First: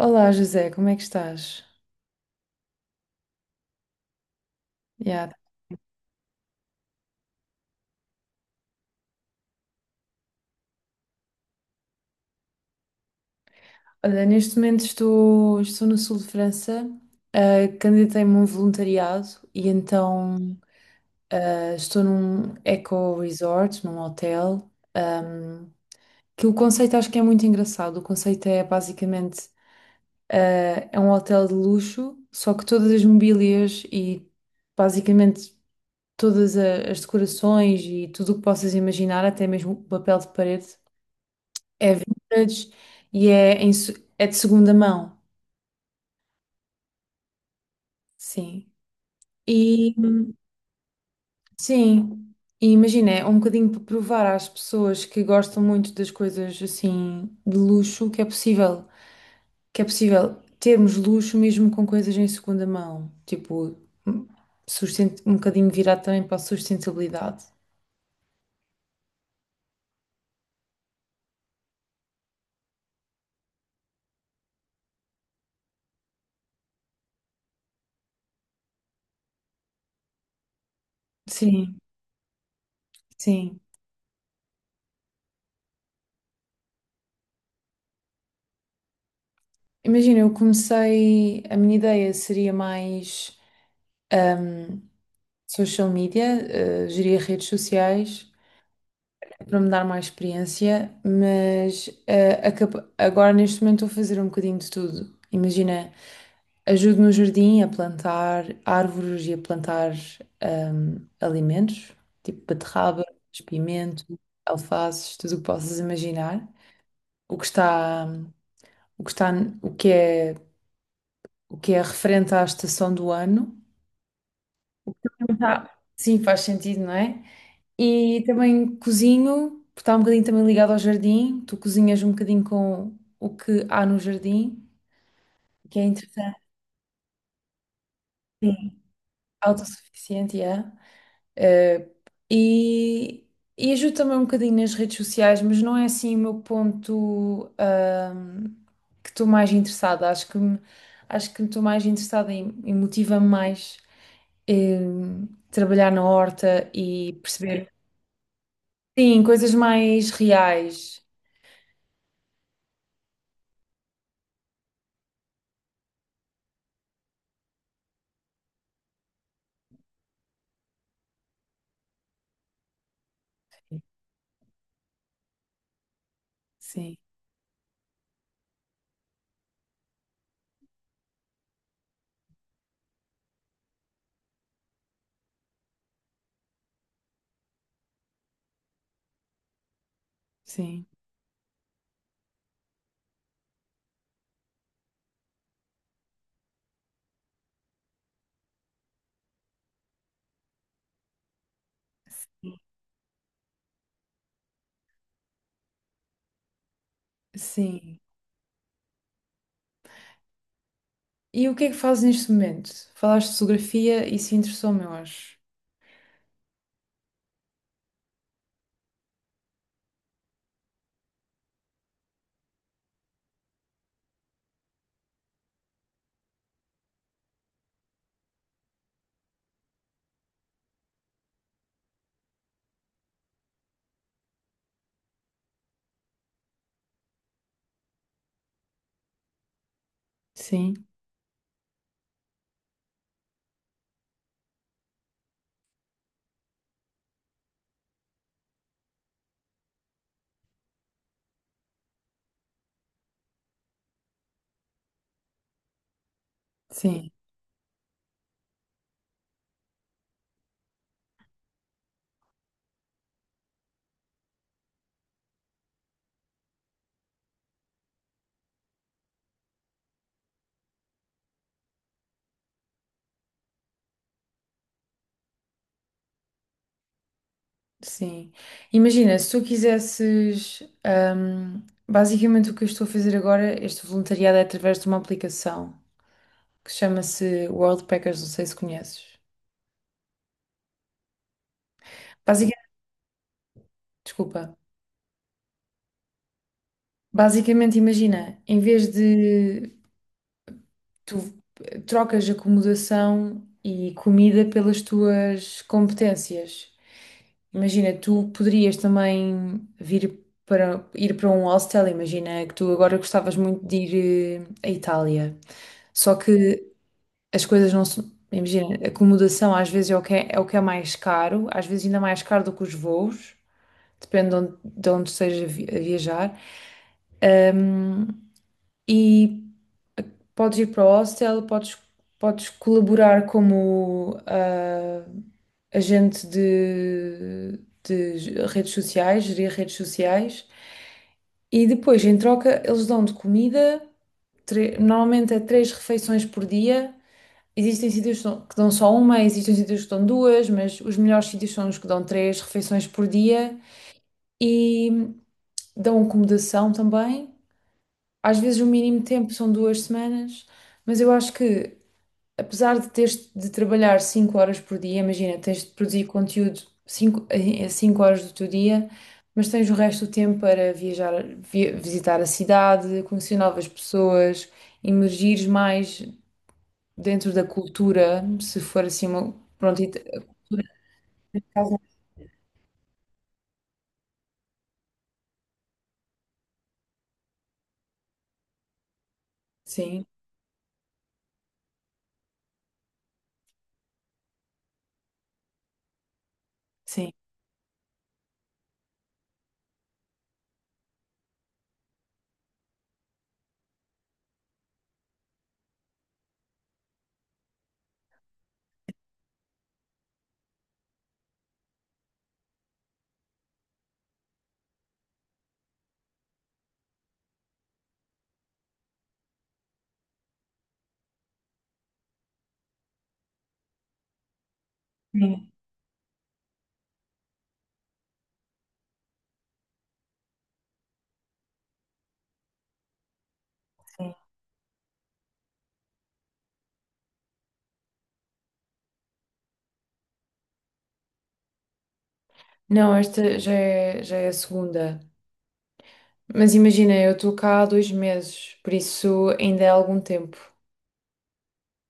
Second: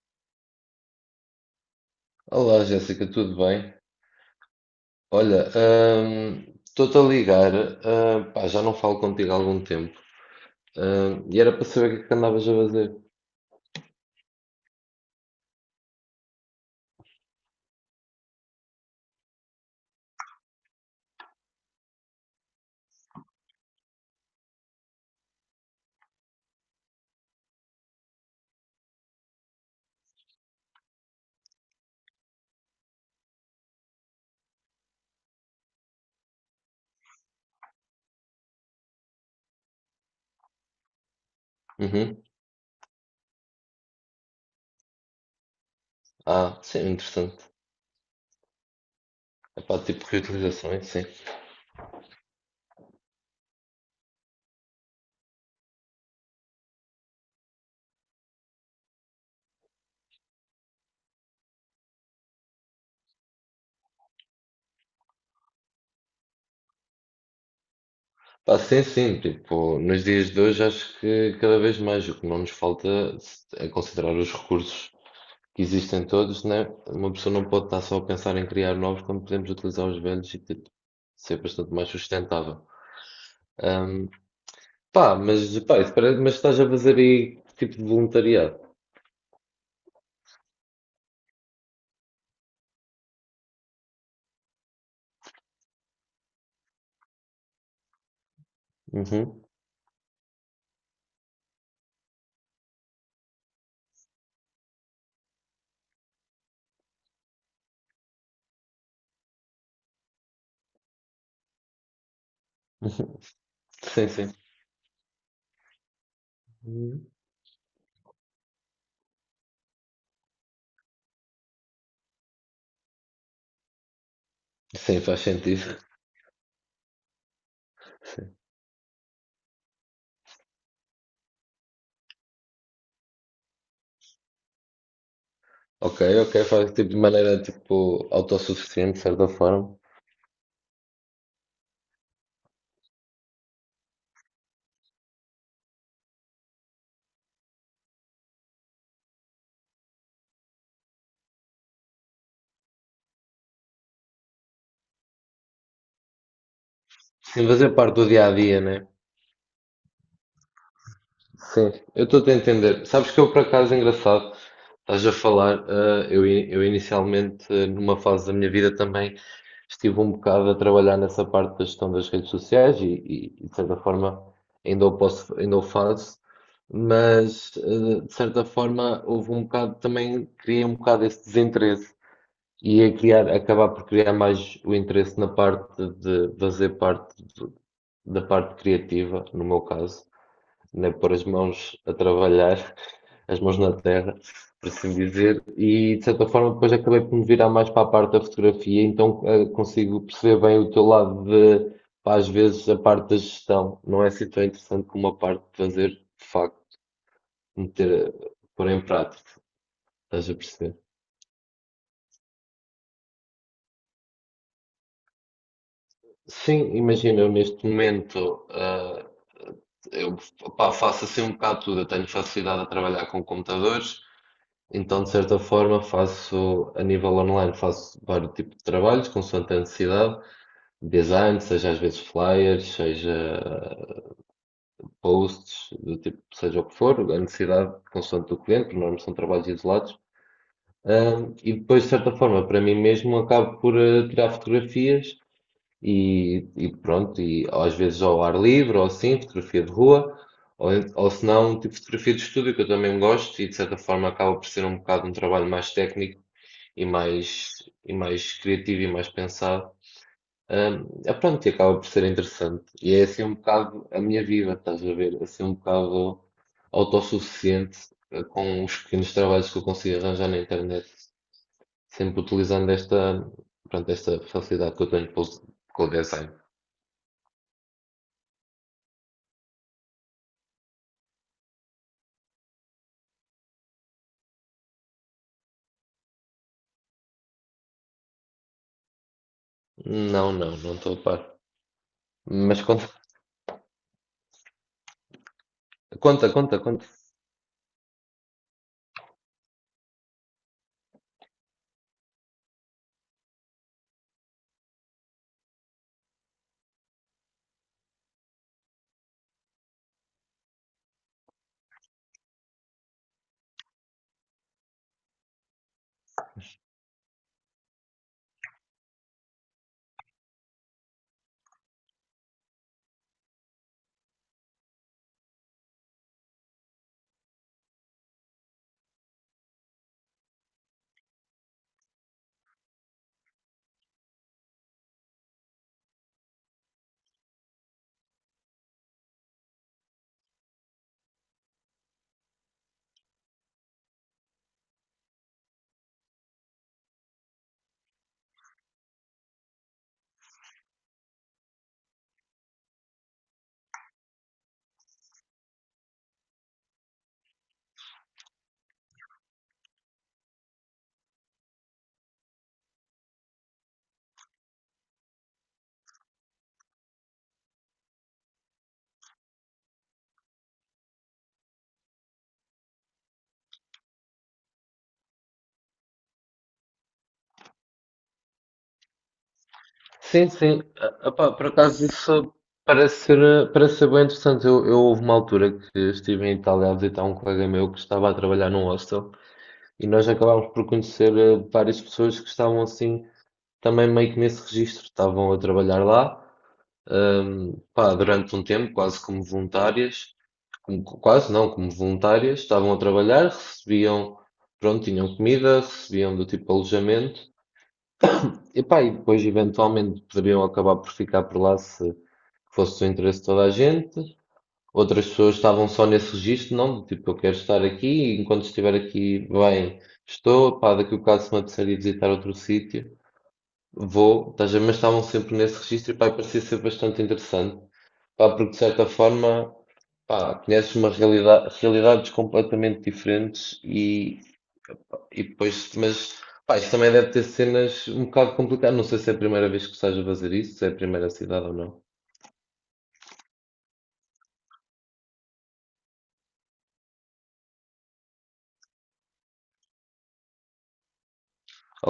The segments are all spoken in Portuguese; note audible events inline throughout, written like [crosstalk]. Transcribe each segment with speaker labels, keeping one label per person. Speaker 1: Olá José, como é que estás?
Speaker 2: Olá, Jéssica, tudo bem?
Speaker 1: Yeah.
Speaker 2: Olha, estou-te a ligar, pá, já não falo contigo há algum tempo, e era para saber o que é que andavas a fazer.
Speaker 1: Olha, neste momento estou no sul de França, candidatei-me a um voluntariado e então estou num eco resort, num hotel, que o conceito acho que é muito engraçado. O conceito é basicamente ah, é um hotel de luxo, só que todas as mobílias e basicamente as decorações e tudo o que possas imaginar, até mesmo o papel de parede, é
Speaker 2: Uhum.
Speaker 1: vintage e é, é de segunda mão,
Speaker 2: Ah, sim, interessante.
Speaker 1: sim.
Speaker 2: Epá,
Speaker 1: E
Speaker 2: tipo reutilizações, sim.
Speaker 1: sim, e imagina, é um bocadinho para provar às pessoas que gostam muito das coisas assim de luxo que é possível termos luxo mesmo com coisas em segunda mão, tipo, hum, um bocadinho virado também para a sustentabilidade.
Speaker 2: Pá, sim, sim, tipo, nos dias de hoje acho que cada vez mais o que não nos falta é considerar os recursos que existem todos, né? Uma pessoa não pode estar só a pensar em criar novos quando podemos utilizar os velhos e tipo, ser bastante
Speaker 1: Sim,
Speaker 2: mais sustentável.
Speaker 1: sim.
Speaker 2: Hum, Pá, mas, pá, isso parece, mas estás a fazer aí que tipo de voluntariado?
Speaker 1: Imagina, eu comecei, a minha ideia seria mais. hum, social media, geria redes sociais
Speaker 2: Uhum.
Speaker 1: é para me dar mais experiência, mas agora neste momento estou a fazer um bocadinho de tudo. Imagina, ajudo no jardim a plantar árvores e a plantar alimentos, tipo
Speaker 2: [laughs]
Speaker 1: beterraba,
Speaker 2: Uhum.
Speaker 1: espimento
Speaker 2: Sim, sim.
Speaker 1: alfaces, tudo o que possas imaginar.
Speaker 2: Uhum.
Speaker 1: O que está, o que está, o que é, o que é referente à estação do ano. O
Speaker 2: Sim, faz sentido.
Speaker 1: Sim, faz sentido, não é? E também cozinho, porque está um bocadinho também ligado ao jardim. Tu cozinhas um bocadinho com o que há no jardim, que é
Speaker 2: Ok, ok,
Speaker 1: interessante.
Speaker 2: faz tipo de maneira tipo
Speaker 1: Sim.
Speaker 2: autossuficiente, de certa forma.
Speaker 1: Autossuficiente, yeah. Eh, e, e ajudo também um bocadinho nas redes sociais, mas não é assim o meu ponto, que estou mais interessada. Acho que estou mais interessada e motiva-me mais em trabalhar na horta e
Speaker 2: Sim, fazer
Speaker 1: perceber,
Speaker 2: parte do dia a dia, né?
Speaker 1: sim, coisas mais reais.
Speaker 2: Sim, eu estou a entender. Sabes que eu, por acaso, engraçado, estás a falar, eu, eu inicialmente, numa fase da minha vida também, estive um bocado a trabalhar nessa parte da gestão das redes sociais e, de certa forma, ainda o posso, ainda o faço,
Speaker 1: Sim.
Speaker 2: mas, de certa forma, houve um bocado, também criei um bocado esse desinteresse e a criar, acabar por criar mais o interesse na parte de fazer parte da parte criativa, no meu caso
Speaker 1: Sim,
Speaker 2: né, pôr as mãos a trabalhar, [laughs] as mãos na terra, por assim dizer, e de certa forma depois acabei por me virar mais para a parte da fotografia, então consigo perceber bem o teu lado de, pá, às vezes, a parte da gestão. Não é assim tão interessante como a parte de fazer, de facto,
Speaker 1: sim.
Speaker 2: meter, pôr em prática, estás a perceber?
Speaker 1: E o que é que fazes neste momento? Falaste de fotografia, isso interessou-me, eu acho.
Speaker 2: Sim, imagina, eu neste momento, eu pá, faço assim um bocado tudo. Eu tenho facilidade a trabalhar com computadores. Então, de certa forma, faço a nível online, faço vários tipos de trabalhos, consoante a necessidade, design, seja às vezes flyers, seja posts, do tipo, seja o que for, a necessidade consoante do cliente, porque normalmente são trabalhos isolados.
Speaker 1: Sim,
Speaker 2: E depois, de certa forma, para mim mesmo, acabo por tirar fotografias e pronto, e às vezes ao ar livre, ou assim, fotografia de rua, ou, ou se não, um tipo fotografia de estúdio, que eu também gosto, e de certa forma acaba por ser um bocado um trabalho mais técnico e
Speaker 1: sim,
Speaker 2: mais, e mais criativo e mais pensado. É pronto, e acaba por ser interessante. E é assim um bocado a minha vida, estás a ver? É assim um bocado autossuficiente com os pequenos trabalhos que eu consigo arranjar na internet, sempre utilizando esta, pronto, esta facilidade que eu tenho com o design.
Speaker 1: sim. Imagina, se tu quisesses, basicamente o que eu estou a fazer agora, este voluntariado é através de uma aplicação que chama-se World Packers, não sei se conheces.
Speaker 2: Não, não, não estou a par. Mas
Speaker 1: Basicamente,
Speaker 2: conta,
Speaker 1: desculpa.
Speaker 2: conta, conta, conta.
Speaker 1: Basicamente, imagina, em vez de tu trocas acomodação e comida pelas tuas competências. Imagina, tu poderias também vir para ir para um hostel, imagina que tu agora gostavas muito de ir à Itália. Só que as coisas não são, imagina, acomodação às vezes é o que é, é o que é mais caro, às vezes ainda mais caro do que os voos, depende de onde estejas a viajar. Um, e podes ir para o hostel, podes colaborar como agente de redes sociais, gerir redes sociais. E depois, em troca, eles dão-te comida, normalmente é 3 refeições por dia. Existem sítios que dão só uma, existem sítios que dão duas, mas os melhores sítios são os que dão 3 refeições por dia e dão acomodação também. Às vezes o mínimo tempo são 2 semanas, mas eu acho que apesar de teres de trabalhar 5 horas por dia, imagina, tens de produzir conteúdo 5 a 5 horas do teu dia, mas tens o resto do tempo para viajar, visitar a cidade, conhecer novas pessoas, imergires mais dentro da cultura, se for assim uma. Pronto,
Speaker 2: Sim, sim. Ah, pá, por
Speaker 1: caso-
Speaker 2: acaso isso parece ser, parece ser bem interessante. Eu houve uma altura que estive em Itália a visitar um colega meu que estava a trabalhar num hostel e
Speaker 1: sim,
Speaker 2: nós acabámos por conhecer várias pessoas que estavam assim também meio que nesse registro. Estavam a trabalhar lá,
Speaker 1: sim.
Speaker 2: pá, durante um tempo, quase como voluntárias, como- quase não, como voluntárias, estavam a trabalhar, recebiam, pronto, tinham comida, recebiam do tipo alojamento. Epá, e depois eventualmente poderiam acabar por ficar por lá se fosse do interesse de toda a gente. Outras pessoas estavam só nesse registro, não? Do tipo, eu quero estar aqui e enquanto estiver aqui, bem, estou. Pá, daqui a um bocado se me apetecer ir visitar outro sítio, vou. Estás a ver? Mas estavam sempre nesse registro e pá, e parecia ser bastante interessante. Pá, porque de certa forma, pá, conheces uma realidade, realidades completamente diferentes
Speaker 1: Sim.
Speaker 2: e depois, mas pá, isto também deve ter cenas um bocado complicadas. Não sei se é a primeira vez que estás a fazer isso, se é a primeira cidade ou não.
Speaker 1: Não, já é a segunda. Mas imagina, eu estou cá há 2 meses, por isso ainda é algum tempo.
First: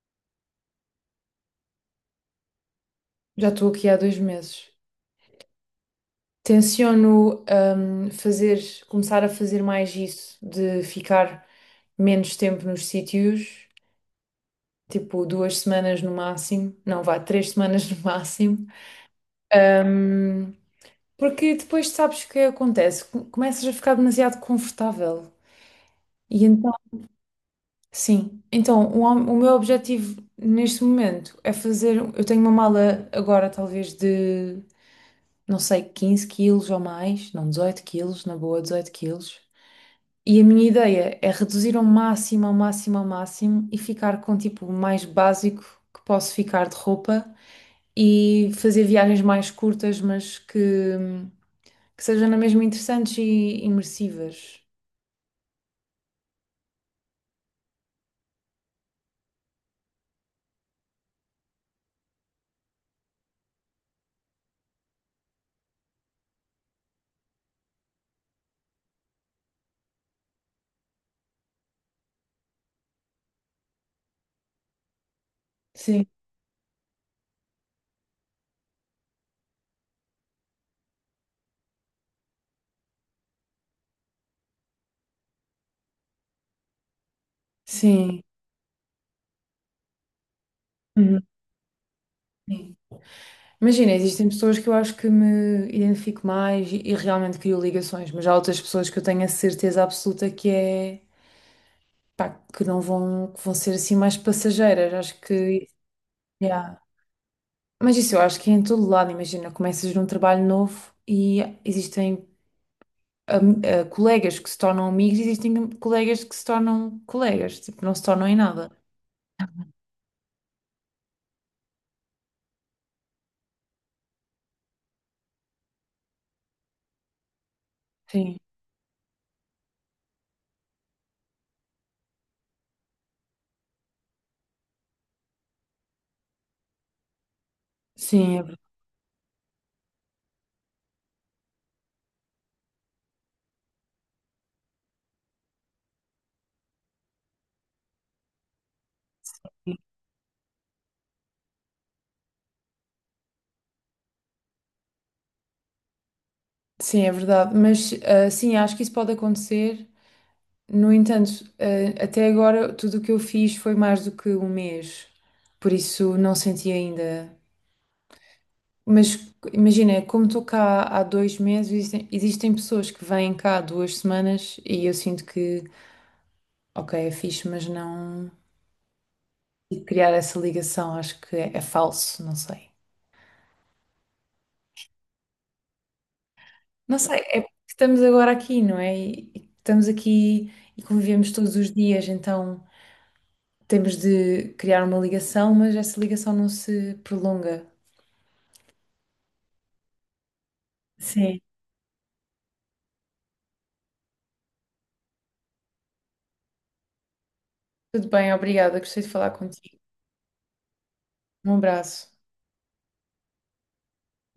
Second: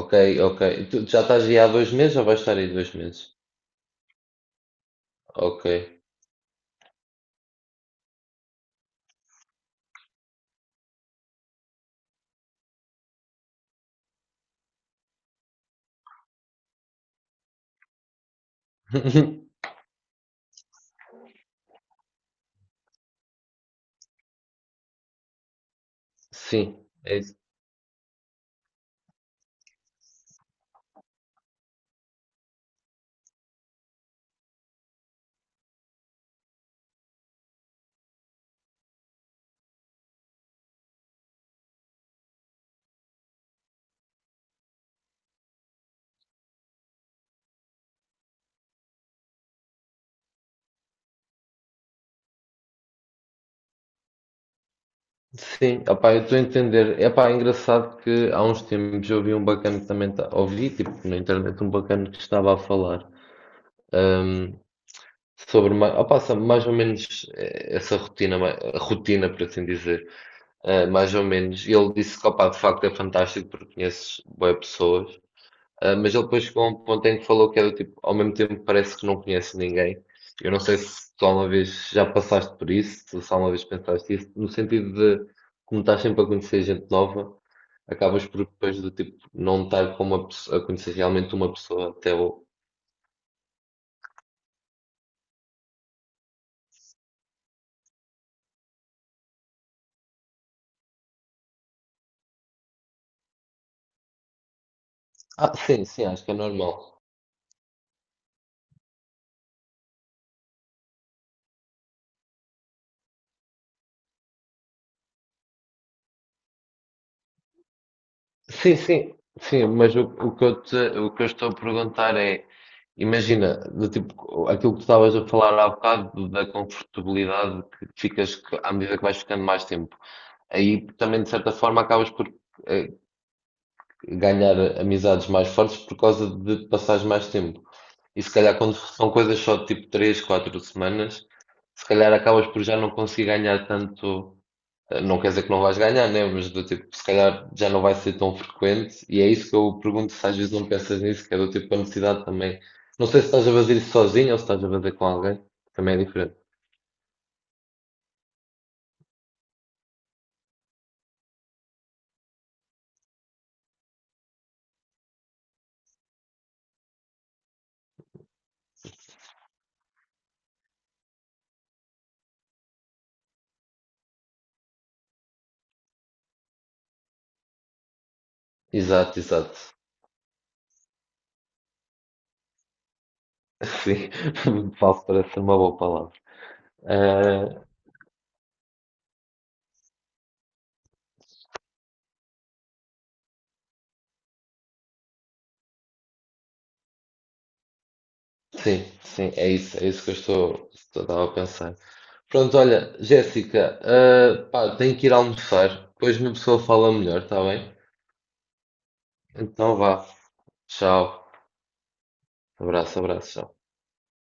Speaker 2: Ok, ok. Tu já estás aí há dois meses ou vais estar aí dois meses?
Speaker 1: Já estou aqui há 2 meses.
Speaker 2: Ok.
Speaker 1: Tenciono, hum, fazer, começar a fazer mais isso, de ficar menos tempo nos sítios, tipo 2 semanas no máximo, não vá, 3 semanas no máximo.
Speaker 2: [laughs]
Speaker 1: Hum, Porque depois sabes o que acontece, começas a ficar demasiado confortável. E então,
Speaker 2: Sim, é isso.
Speaker 1: sim, então o meu objetivo neste momento é fazer, eu tenho uma mala agora talvez de, não sei, 15 quilos ou mais, não, 18 quilos, na boa, 18 quilos. E a minha ideia é reduzir ao máximo, ao máximo, ao máximo e ficar com tipo o mais básico que posso ficar de roupa e fazer viagens mais curtas, mas que sejam na mesma interessantes e imersivas.
Speaker 2: Sim, opá, eu estou a entender. É pá, engraçado que há uns tempos eu ouvi um bacana que também tá, ouvi, tipo, na internet, um bacana que estava a falar ahm, sobre opá, sabe, mais ou menos essa rotina, rotina, por assim dizer. Mais ou menos. E ele disse que, opá, de facto é fantástico porque conheces boas pessoas.
Speaker 1: Sim,
Speaker 2: Mas ele depois chegou a um ponto em que falou que era tipo, ao mesmo tempo parece que não conhece ninguém. Eu não sei se tu alguma vez já passaste por isso, se só uma vez pensaste isso, no sentido de, como estás sempre a conhecer gente nova,
Speaker 1: sim.
Speaker 2: acabas por depois do tipo, não estar com uma, pesso- a conhecer
Speaker 1: Uhum.
Speaker 2: realmente uma pessoa até o...
Speaker 1: Sim. Imagina, existem pessoas que eu acho que me identifico mais e realmente crio ligações, mas há outras pessoas que eu tenho a certeza absoluta que é, pá, que não vão, que vão ser assim mais passageiras. Acho
Speaker 2: Ah,
Speaker 1: que,
Speaker 2: sim, sim, acho que é
Speaker 1: yeah.
Speaker 2: normal.
Speaker 1: Mas isso eu acho que é em todo lado, imagina, começas num trabalho novo e existem colegas que se tornam amigos, e existem colegas que se tornam colegas, tipo, não se tornam em nada.
Speaker 2: Sim, sim, sim, mas o que eu te, o que eu estou a perguntar é, imagina, do tipo, aquilo que tu estavas a falar há bocado da confortabilidade que
Speaker 1: Sim,
Speaker 2: ficas que- à medida que vais ficando mais tempo. Aí também, de certa forma, acabas por eh, ganhar amizades mais fortes por causa de passares mais tempo. E se
Speaker 1: sim,
Speaker 2: calhar quando são coisas só de tipo três quatro semanas, se calhar acabas por já não conseguir ganhar tanto não quer dizer que não vais ganhar, né? Mas do tipo, se calhar já não vai ser tão frequente. E é isso que eu pergunto se às vezes não pensas nisso, que é do tipo a necessidade também. Não sei se estás a fazer isso sozinho ou se estás a fazer com alguém. Também é diferente.
Speaker 1: sim, é verdade. Mas sim, acho que isso pode acontecer. No entanto, até agora tudo o que eu fiz foi mais do que um mês, por isso não senti ainda. Mas imagina, como estou cá há dois meses, existem pessoas que vêm cá há 2 semanas e eu sinto que ok, é fixe, mas não.
Speaker 2: Exato, exato.
Speaker 1: E criar essa ligação, acho é falso, não sei.
Speaker 2: [laughs] Sim, [laughs] falso parece ser uma boa palavra.
Speaker 1: Não sei, é porque
Speaker 2: Ah,
Speaker 1: estamos agora aqui, não é? E estamos aqui e convivemos todos os dias, então temos de criar uma ligação, mas essa ligação não se prolonga.
Speaker 2: sim, sim, é isso que estou estava a
Speaker 1: Sim.
Speaker 2: pensar. Pronto, olha, Jéssica, pá, tenho que ir almoçar. Depois uma pessoa fala melhor, está bem?
Speaker 1: Tudo bem, obrigada, gostei de falar
Speaker 2: Então
Speaker 1: contigo.
Speaker 2: vá. Tchau.
Speaker 1: Um abraço.
Speaker 2: Abraço, abraço, tchau.